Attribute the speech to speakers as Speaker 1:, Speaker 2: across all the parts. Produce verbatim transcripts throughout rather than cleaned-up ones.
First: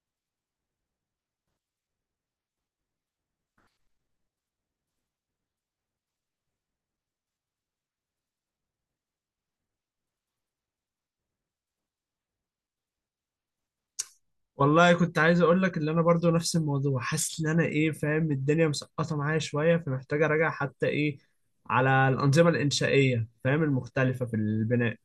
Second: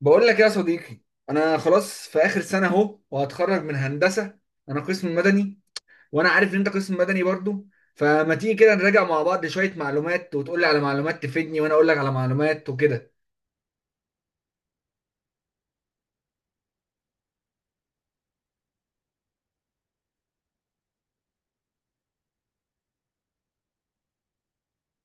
Speaker 1: بقول لك يا صديقي، انا خلاص في اخر سنه اهو وهتخرج من هندسه. انا قسم مدني، وانا عارف ان انت قسم مدني برضو. فما تيجي كده نراجع مع بعض شويه معلومات وتقول لي على معلومات تفيدني وانا اقول لك على معلومات وكده.
Speaker 2: والله كنت عايز اقول لك ان انا برضو نفس الموضوع، حاسس ان انا ايه فاهم الدنيا مسقطه معايا شويه، فمحتاج اراجع حتى ايه على الانظمه الانشائيه، فاهم المختلفه في البناء.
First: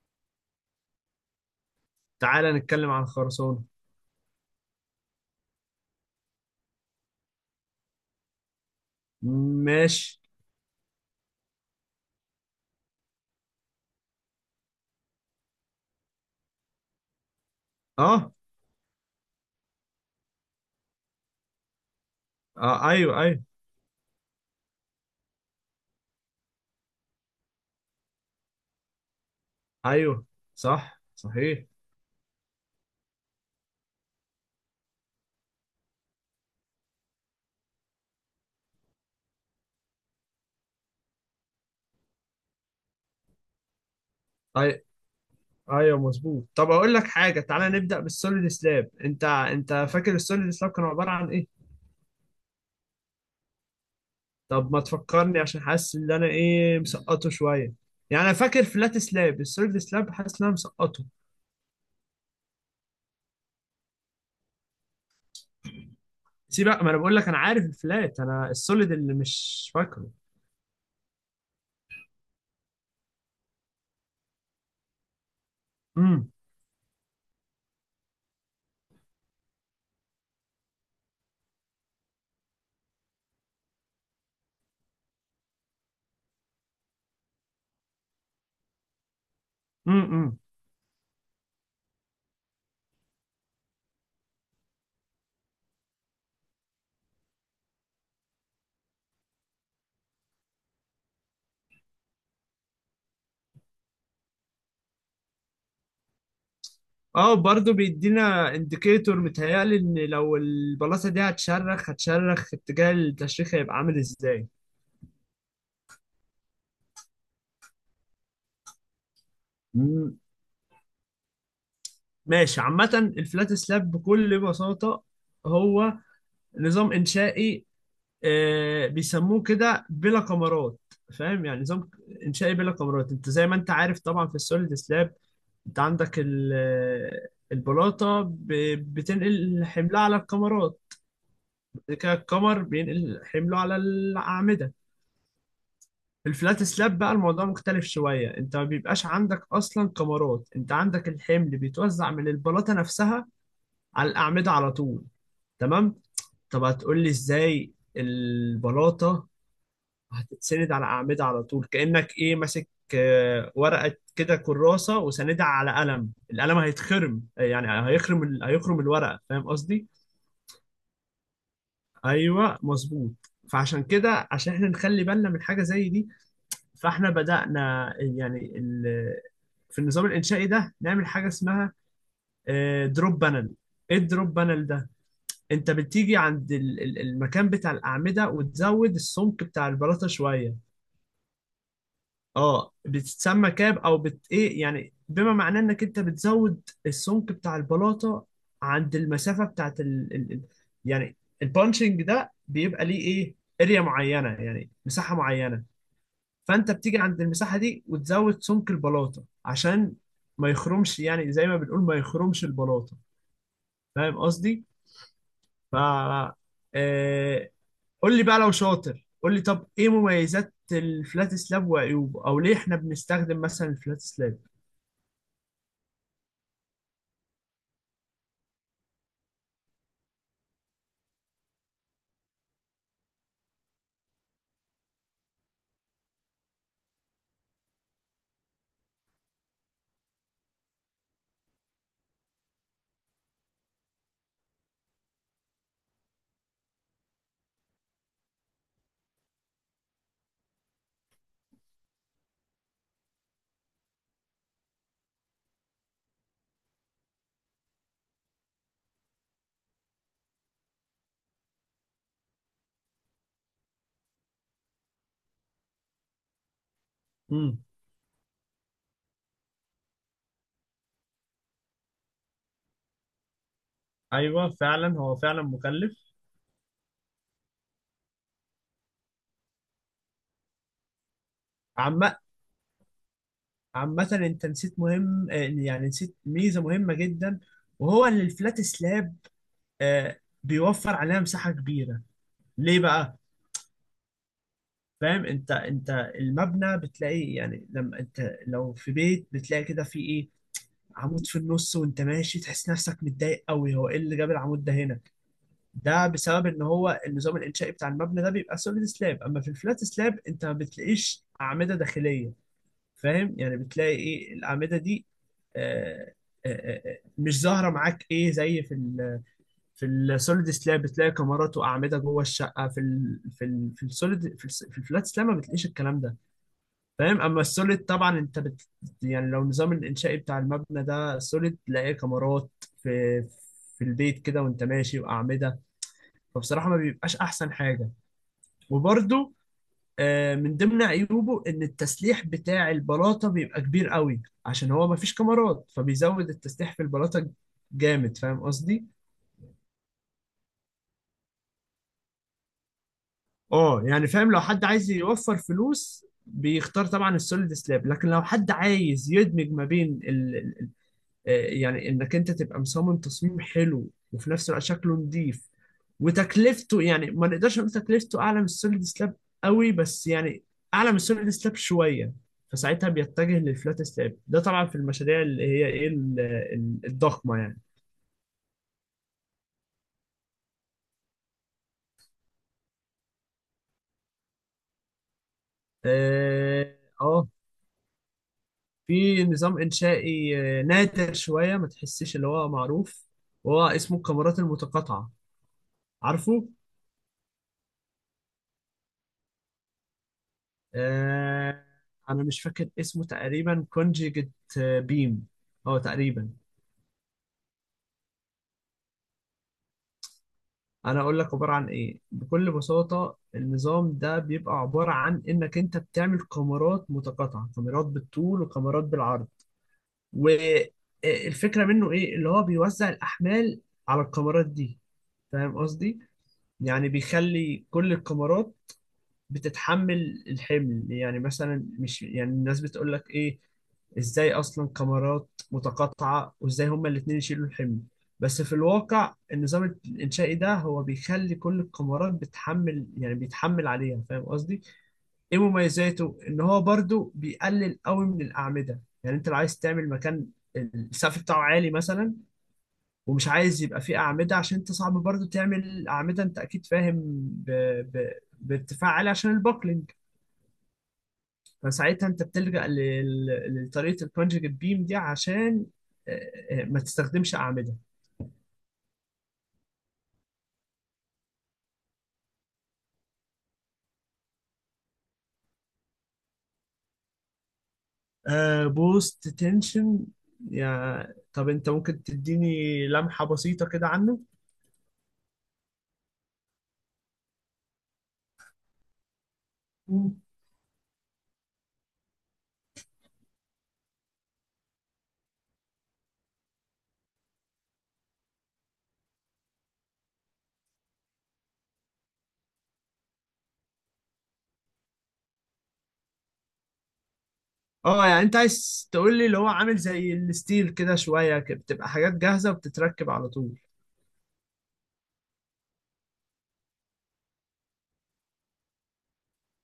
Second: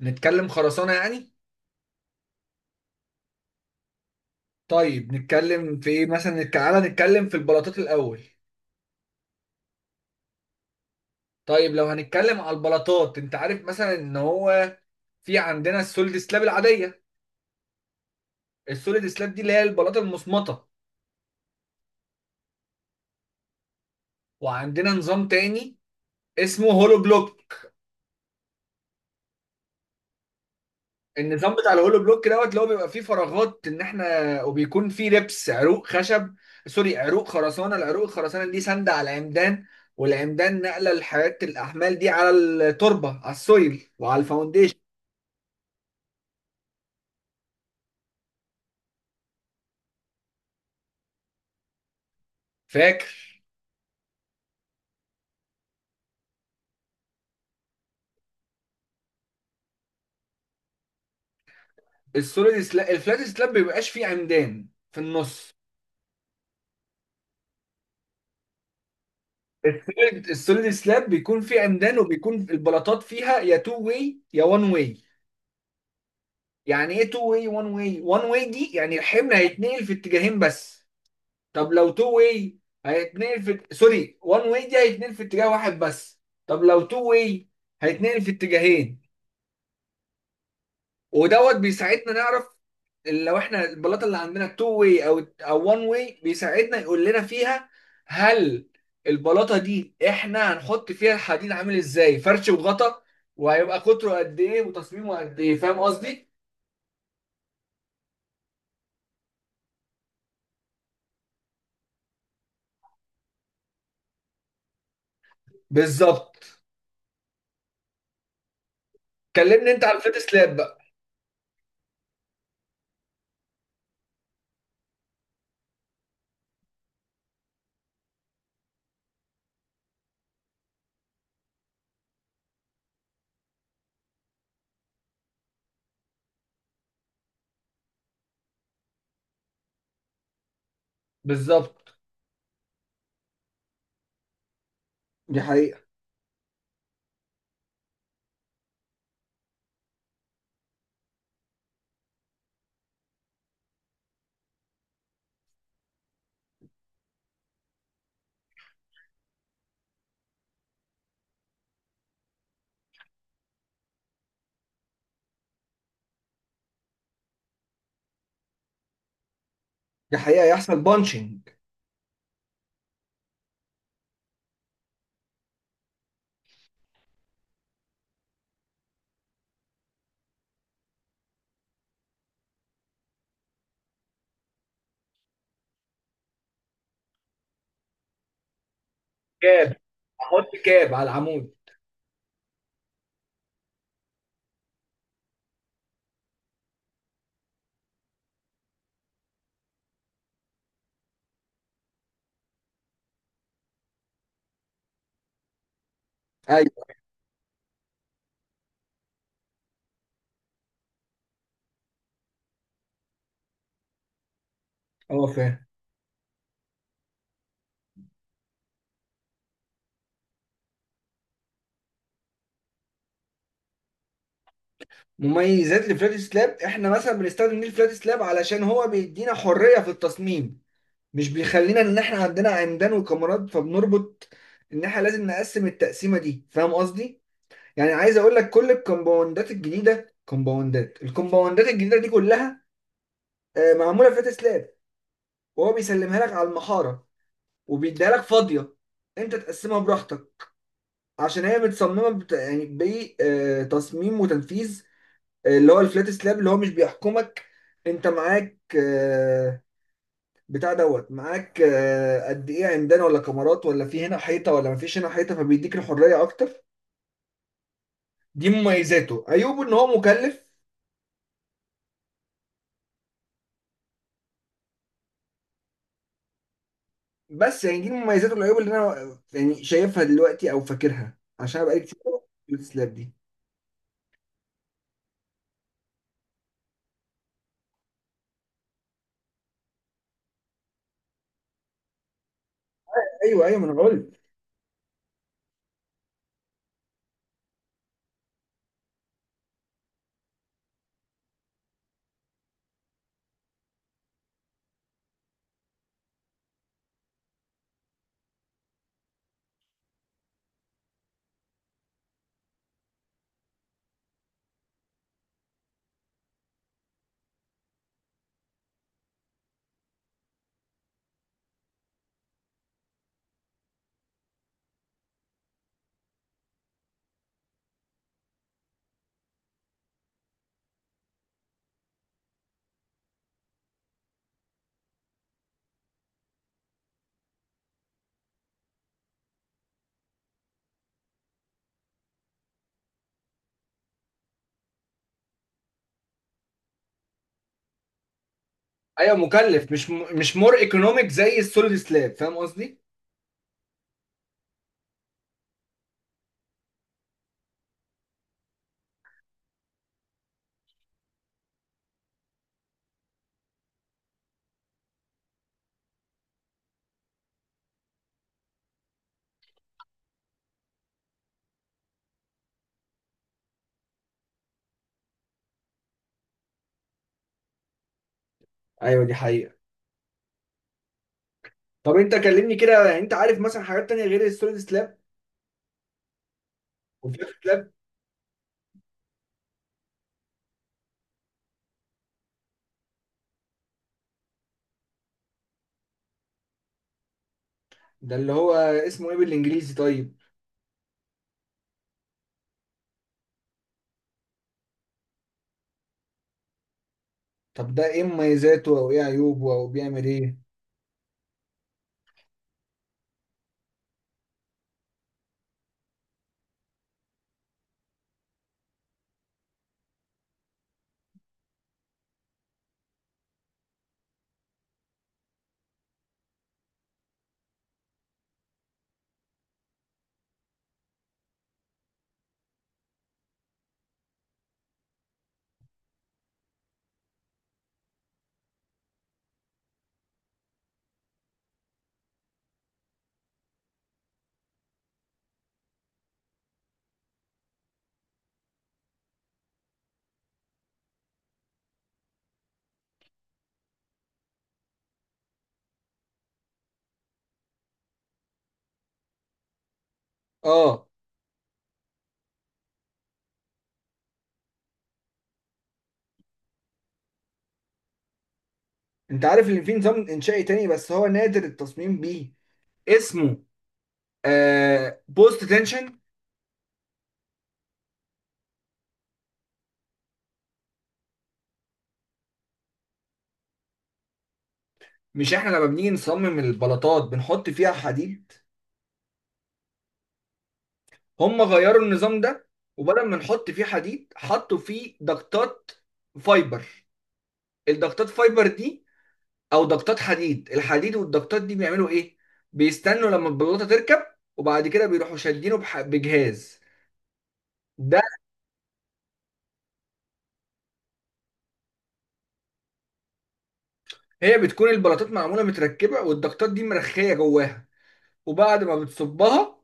Speaker 1: نتكلم خرسانه يعني.
Speaker 2: تعالى نتكلم عن خرسانه.
Speaker 1: طيب نتكلم في ايه مثلا نتك- تعالى نتكلم في البلاطات الاول.
Speaker 2: ماشي.
Speaker 1: طيب لو هنتكلم على البلاطات، انت عارف مثلا ان هو في عندنا السوليد سلاب العاديه.
Speaker 2: اه.
Speaker 1: السوليد سلاب دي اللي هي البلاطه المصمطه.
Speaker 2: آه ايوه ايوه
Speaker 1: وعندنا نظام تاني اسمه هولو بلوك.
Speaker 2: ايوه. صح
Speaker 1: النظام
Speaker 2: صحيح.
Speaker 1: بتاع الهولو بلوك دوت اللي هو بيبقى فيه فراغات ان احنا، وبيكون فيه ربس عروق خشب، سوري عروق خرسانه. العروق الخرسانه دي ساندة على العمدان، والعمدان نقله لحياه الاحمال دي على التربه، على السويل وعلى الفاونديشن.
Speaker 2: أي. ايوه مظبوط. طب اقول لك حاجه، تعالى نبدا بالسوليد سلاب. انت انت فاكر السوليد سلاب كانوا عباره عن ايه؟
Speaker 1: فاكر
Speaker 2: طب ما تفكرني عشان حاسس ان انا ايه مسقطه شويه. يعني انا فاكر فلات سلاب، السوليد سلاب حاسس ان انا مسقطه.
Speaker 1: السوليد سلاب الفلات سلاب بيبقاش فيه عمدان في النص.
Speaker 2: سيب بقى، ما انا بقول لك انا عارف الفلات، انا السوليد اللي مش فاكره.
Speaker 1: السوليد السوليد سلاب بيكون فيه عمدان، وبيكون البلاطات فيها يا تو واي يا وان واي.
Speaker 2: امم.
Speaker 1: يعني ايه تو واي وان واي؟ وان واي دي يعني الحمل هيتنقل في اتجاهين بس. طب لو تو واي هيتنقل في سوري وان واي دي هيتنقل في اتجاه واحد بس. طب لو تو واي هيتنقل في اتجاهين.
Speaker 2: امم.
Speaker 1: ودوت بيساعدنا نعرف لو احنا البلاطه اللي عندنا تو واي او او وان واي. بيساعدنا يقول لنا فيها هل البلاطه دي احنا هنحط فيها الحديد عامل ازاي، فرش وغطا، وهيبقى قطره قد ايه وتصميمه قد ايه. فاهم قصدي؟
Speaker 2: اه برضه بيدينا انديكيتور، متهيألي ان لو البلاطه دي هتشرخ، هتشرخ اتجاه التشريخ هيبقى عامل ازاي.
Speaker 1: بالظبط. كلمني انت على الفيت
Speaker 2: مم.
Speaker 1: سلاب بقى.
Speaker 2: ماشي. عامة الفلات سلاب بكل بساطة هو نظام إنشائي، آه، بيسموه كده بلا كمرات. فاهم؟ يعني نظام انشائي بلا كمرات. انت زي ما انت عارف طبعا في السوليد سلاب انت عندك ال- آه، البلاطه ب- بتنقل حملها على الكمرات،
Speaker 1: بالظبط.
Speaker 2: بعد كده الكمر بينقل حمله على الاعمده.
Speaker 1: دي حقيقة.
Speaker 2: في الفلات سلاب بقى الموضوع مختلف شويه، انت ما بيبقاش عندك اصلا كمرات، انت عندك الحمل بيتوزع من البلاطه نفسها على الاعمده على طول. تمام. طب هتقول لي ازاي البلاطه هتتسند على أعمدة على طول؟ كأنك إيه ماسك آه، ورقة كده، كراسة، وساندها على قلم، القلم هيتخرم، يعني هيخرم ال- هيخرم الورقة. فاهم قصدي؟
Speaker 1: دي حقيقة يحصل بانشنج.
Speaker 2: أيوه مظبوط. فعشان كده، عشان احنا نخلي بالنا من حاجة زي دي، فاحنا بدأنا يعني ال- في النظام الإنشائي ده نعمل حاجة اسمها دروب بانل. ايه الدروب بانل ده؟ انت بتيجي عند ال- ال- المكان بتاع الأعمدة وتزود السمك بتاع البلاطة شوية.
Speaker 1: احط كاب على العمود.
Speaker 2: اه بتتسمى كاب او بت ايه، يعني بما معناه انك انت بتزود السمك بتاع البلاطه عند المسافه بتاعت ال... ال... ال- يعني البانشنج ده بيبقى ليه ايه، اريا معينه يعني مساحه معينه، فانت
Speaker 1: ايوه.
Speaker 2: بتيجي عند المساحه دي وتزود سمك البلاطه عشان ما يخرمش، يعني زي ما بنقول ما يخرمش البلاطه. فاهم قصدي؟
Speaker 1: اه فاهم.
Speaker 2: ف آه... قول لي بقى لو شاطر، قول لي طب ايه مميزات الفلات سلاب وعيوبه، او ليه احنا بنستخدم مثلا الفلات سلاب؟
Speaker 1: مميزات الفلات سلاب احنا مثلا بنستخدم ليه الفلات سلاب؟ علشان هو بيدينا حريه في التصميم، مش بيخلينا ان احنا عندنا عمدان وكاميرات فبنربط ان احنا لازم نقسم التقسيمه دي. فاهم قصدي؟ يعني عايز اقول لك كل الكومباوندات الجديده، كومباوندات الكومباوندات الجديده دي كلها آه، معموله فلات سلاب. وهو بيسلمها لك على المحاره وبيديها لك فاضيه، انت تقسمها براحتك. عشان هي متصممه بت... يعني بتصميم وتنفيذ اللي هو الفلات سلاب اللي هو مش بيحكمك. انت معاك آه، بتاع دوت، معاك آه، قد ايه عمدان ولا كاميرات، ولا في هنا حيطه ولا مفيش هنا حيطه، فبيديك الحريه اكتر.
Speaker 2: امم.
Speaker 1: دي مميزاته. عيوبه ان هو مكلف.
Speaker 2: ايوه فعلا، هو فعلا مكلف.
Speaker 1: بس يعني دي مميزاته، والعيوب اللي انا يعني شايفها دلوقتي او فاكرها، عشان أنا بقالي كتير
Speaker 2: عم.
Speaker 1: الفلات سلاب دي.
Speaker 2: عامة انت نسيت مهم، آه، يعني نسيت ميزة مهمة جدا، وهو ان الفلات سلاب آه، بيوفر عليها مساحة كبيرة. ليه بقى؟
Speaker 1: ايوه ايوه، ما انا قلت.
Speaker 2: فاهم؟ انت انت المبنى بتلاقي، يعني لما انت لو في بيت بتلاقي كده في ايه، عمود في النص وانت ماشي تحس نفسك متضايق قوي، هو ايه اللي جاب العمود ده هنا؟ ده بسبب ان هو النظام الانشائي بتاع المبنى ده بيبقى سوليد سلاب. اما في الفلات سلاب انت ما بتلاقيش اعمدة داخلية، فاهم؟ يعني بتلاقي ايه الاعمده دي آه، آه، آه، آه، مش ظاهره معاك، ايه زي في ال في السوليد سلاب بتلاقي كاميرات واعمده جوه الشقه في ال في ال في السوليد، في, الس- في الفلات سلاب ما بتلاقيش الكلام ده، فاهم؟ اما السوليد طبعا انت بت، يعني لو النظام الانشائي بتاع المبنى ده السوليد تلاقيه كاميرات في في البيت كده وانت ماشي واعمده، فبصراحه ما بيبقاش احسن حاجه. وبرده آه، من ضمن عيوبه ان التسليح بتاع البلاطه بيبقى كبير قوي، عشان هو مفيش كاميرات فبيزود التسليح في البلاطه جامد. فاهم قصدي؟
Speaker 1: ايوه مكلف، مش م... مش مور ايكونوميك زي السوليد سلاب. فاهم قصدي؟
Speaker 2: اه يعني فاهم، لو حد عايز يوفر فلوس بيختار طبعا السوليد سلاب، لكن لو حد عايز يدمج ما بين آه، يعني انك انت تبقى مصمم تصميم حلو وفي نفس الوقت شكله نظيف، وتكلفته يعني ما نقدرش نقول تكلفته اعلى من السوليد سلاب قوي، بس يعني اعلى من السوليد سلاب شويه، فساعتها بيتجه للفلات سلاب. ده طبعا في المشاريع اللي هي ايه ال- ال- الضخمه يعني.
Speaker 1: ايوه دي حقيقة. طب انت كلمني كده، يعني انت عارف مثلا حاجات تانية غير السوليد سلاب
Speaker 2: اه. آه،
Speaker 1: والفلات سلاب؟
Speaker 2: في نظام انشائي آه، نادر شويه، ما تحسش اللي هو معروف، وهو اسمه الكاميرات المتقاطعه. عارفه؟
Speaker 1: ده اللي هو اسمه ايه بالانجليزي طيب؟
Speaker 2: آه انا مش فاكر اسمه، تقريبا كونجيجت بيم، اه تقريبا.
Speaker 1: طب ده ايه مميزاته او ايه عيوبه او بيعمل ايه؟
Speaker 2: انا اقول لك عباره عن ايه بكل بساطه. النظام ده بيبقى عباره عن انك انت بتعمل كاميرات متقاطعه، كاميرات بالطول وكاميرات بالعرض. والفكره منه ايه؟ اللي هو بيوزع الاحمال على الكاميرات دي، فاهم قصدي؟ يعني بيخلي كل الكاميرات بتتحمل الحمل. يعني مثلا مش يعني الناس بتقول لك ايه، ازاي اصلا كاميرات متقاطعة وازاي هما الاتنين يشيلوا الحمل، بس في الواقع النظام الانشائي ده هو بيخلي كل الكاميرات بتحمل، يعني بيتحمل عليها. فاهم قصدي؟ ايه مميزاته؟ ان هو برضو بيقلل قوي من الاعمدة. يعني انت لو عايز تعمل مكان السقف بتاعه عالي مثلا، ومش عايز يبقى فيه أعمدة، عشان انت صعب برضو تعمل أعمدة انت اكيد فاهم ب... ب... بارتفاع عالي عشان البوكلينج،
Speaker 1: اه.
Speaker 2: فساعتها انت بتلجأ لل- لطريقة الكونجكت بيم دي عشان آه، آه، ما تستخدمش أعمدة.
Speaker 1: انت عارف ان في نظام انشائي تاني بس هو نادر التصميم بيه، اسمه آه بوست تنشن.
Speaker 2: بوست تنشن. يا طب انت ممكن تديني لمحة بسيطة كده عنه؟
Speaker 1: مش احنا لما بنيجي نصمم البلاطات بنحط فيها حديد؟
Speaker 2: مم.
Speaker 1: هم غيروا النظام ده، وبدل ما نحط فيه حديد حطوا فيه ضغطات فايبر. الضغطات فايبر دي، او ضغطات حديد، الحديد والضغطات دي بيعملوا ايه؟ بيستنوا لما البلاطه تركب، وبعد كده بيروحوا شادينه بح- بجهاز ده.
Speaker 2: اه يعني انت عايز تقول لي اللي هو عامل زي الستيل كده شوية ك- بتبقى حاجات جاهزة وبتتركب على طول.
Speaker 1: هي بتكون البلاطات معموله متركبه والضغطات دي مرخيه جواها، وبعد ما بتصبها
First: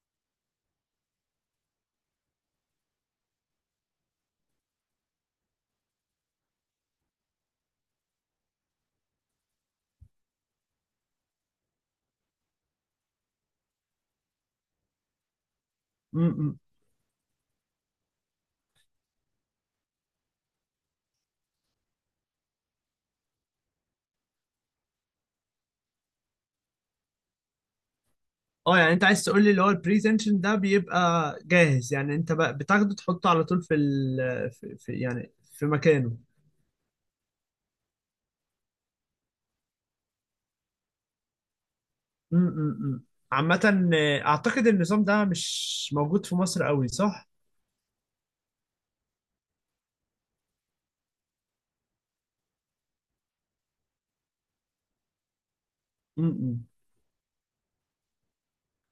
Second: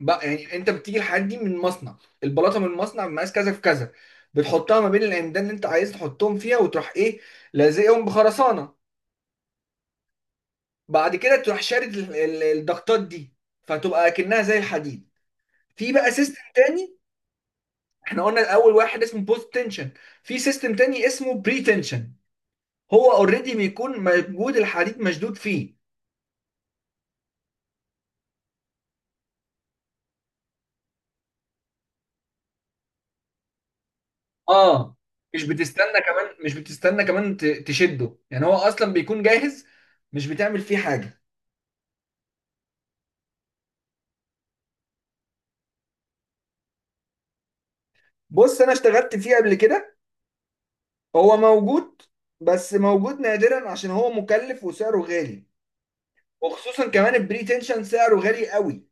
Speaker 1: بقى، يعني انت بتيجي الحديد دي من مصنع، البلاطه من مصنع مقاس كذا في كذا، بتحطها ما بين العمدان اللي انت عايز تحطهم فيها، وتروح ايه، لازقهم بخرسانه. بعد كده تروح شارد ال- ال- الضغطات دي، فتبقى اكنها زي الحديد. في بقى سيستم
Speaker 2: مم.
Speaker 1: تاني. احنا قلنا اول واحد اسمه بوست تنشن، في سيستم تاني اسمه بري تنشن. هو اوريدي بيكون موجود الحديد مشدود فيه.
Speaker 2: اه يعني انت عايز تقول لي اللي هو البري تنشن ده بيبقى جاهز، يعني انت بقى بتاخده تحطه على طول في ال في في-
Speaker 1: اه.
Speaker 2: يعني
Speaker 1: مش
Speaker 2: في
Speaker 1: بتستنى
Speaker 2: مكانه.
Speaker 1: كمان، مش بتستنى كمان ت- تشده، يعني هو اصلا بيكون جاهز، مش بتعمل فيه حاجه.
Speaker 2: م- م- م. عامة آه، أعتقد النظام ده مش موجود في مصر قوي، صح؟
Speaker 1: بص انا اشتغلت فيه قبل كده. هو موجود بس موجود نادرا، عشان هو مكلف وسعره غالي.
Speaker 2: م- م.
Speaker 1: وخصوصا كمان البري تنشن سعره غالي قوي،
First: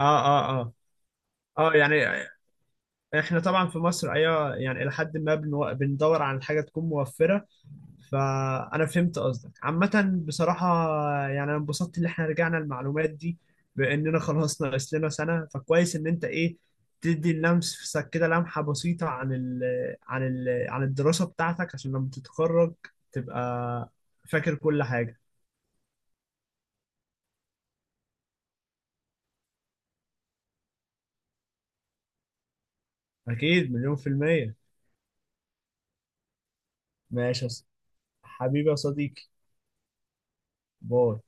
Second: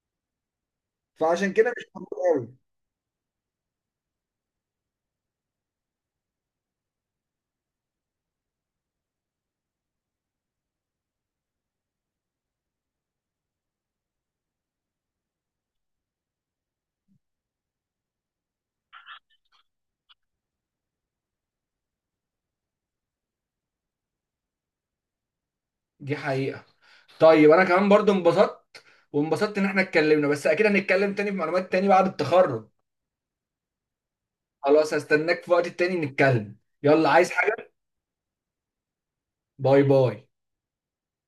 Speaker 2: اه اه. اه
Speaker 1: فعشان كده
Speaker 2: اه
Speaker 1: مش موجود
Speaker 2: يعني
Speaker 1: قوي.
Speaker 2: احنا طبعا في مصر ايوه، يعني الى حد ما بنو... بندور على حاجه تكون موفره. فانا فهمت قصدك عامه بصراحه. يعني انا انبسطت ان احنا رجعنا المعلومات دي، باننا خلاص ناقص لنا سنه، فكويس ان انت ايه تدي اللمس كده لمحه بسيطه عن ال... عن ال... عن الدراسه بتاعتك، عشان لما تتخرج تبقى فاكر كل حاجه.
Speaker 1: دي حقيقة. طيب انا كمان برضو انبسطت، وانبسطت ان احنا اتكلمنا، بس اكيد هنتكلم تاني في معلومات تاني بعد التخرج.
Speaker 2: أكيد، مليون في المية.
Speaker 1: خلاص هستناك في وقت تاني نتكلم. يلا عايز
Speaker 2: ماشي يا ص-
Speaker 1: حاجة؟
Speaker 2: حبيبي يا صديقي.
Speaker 1: باي باي.
Speaker 2: باي.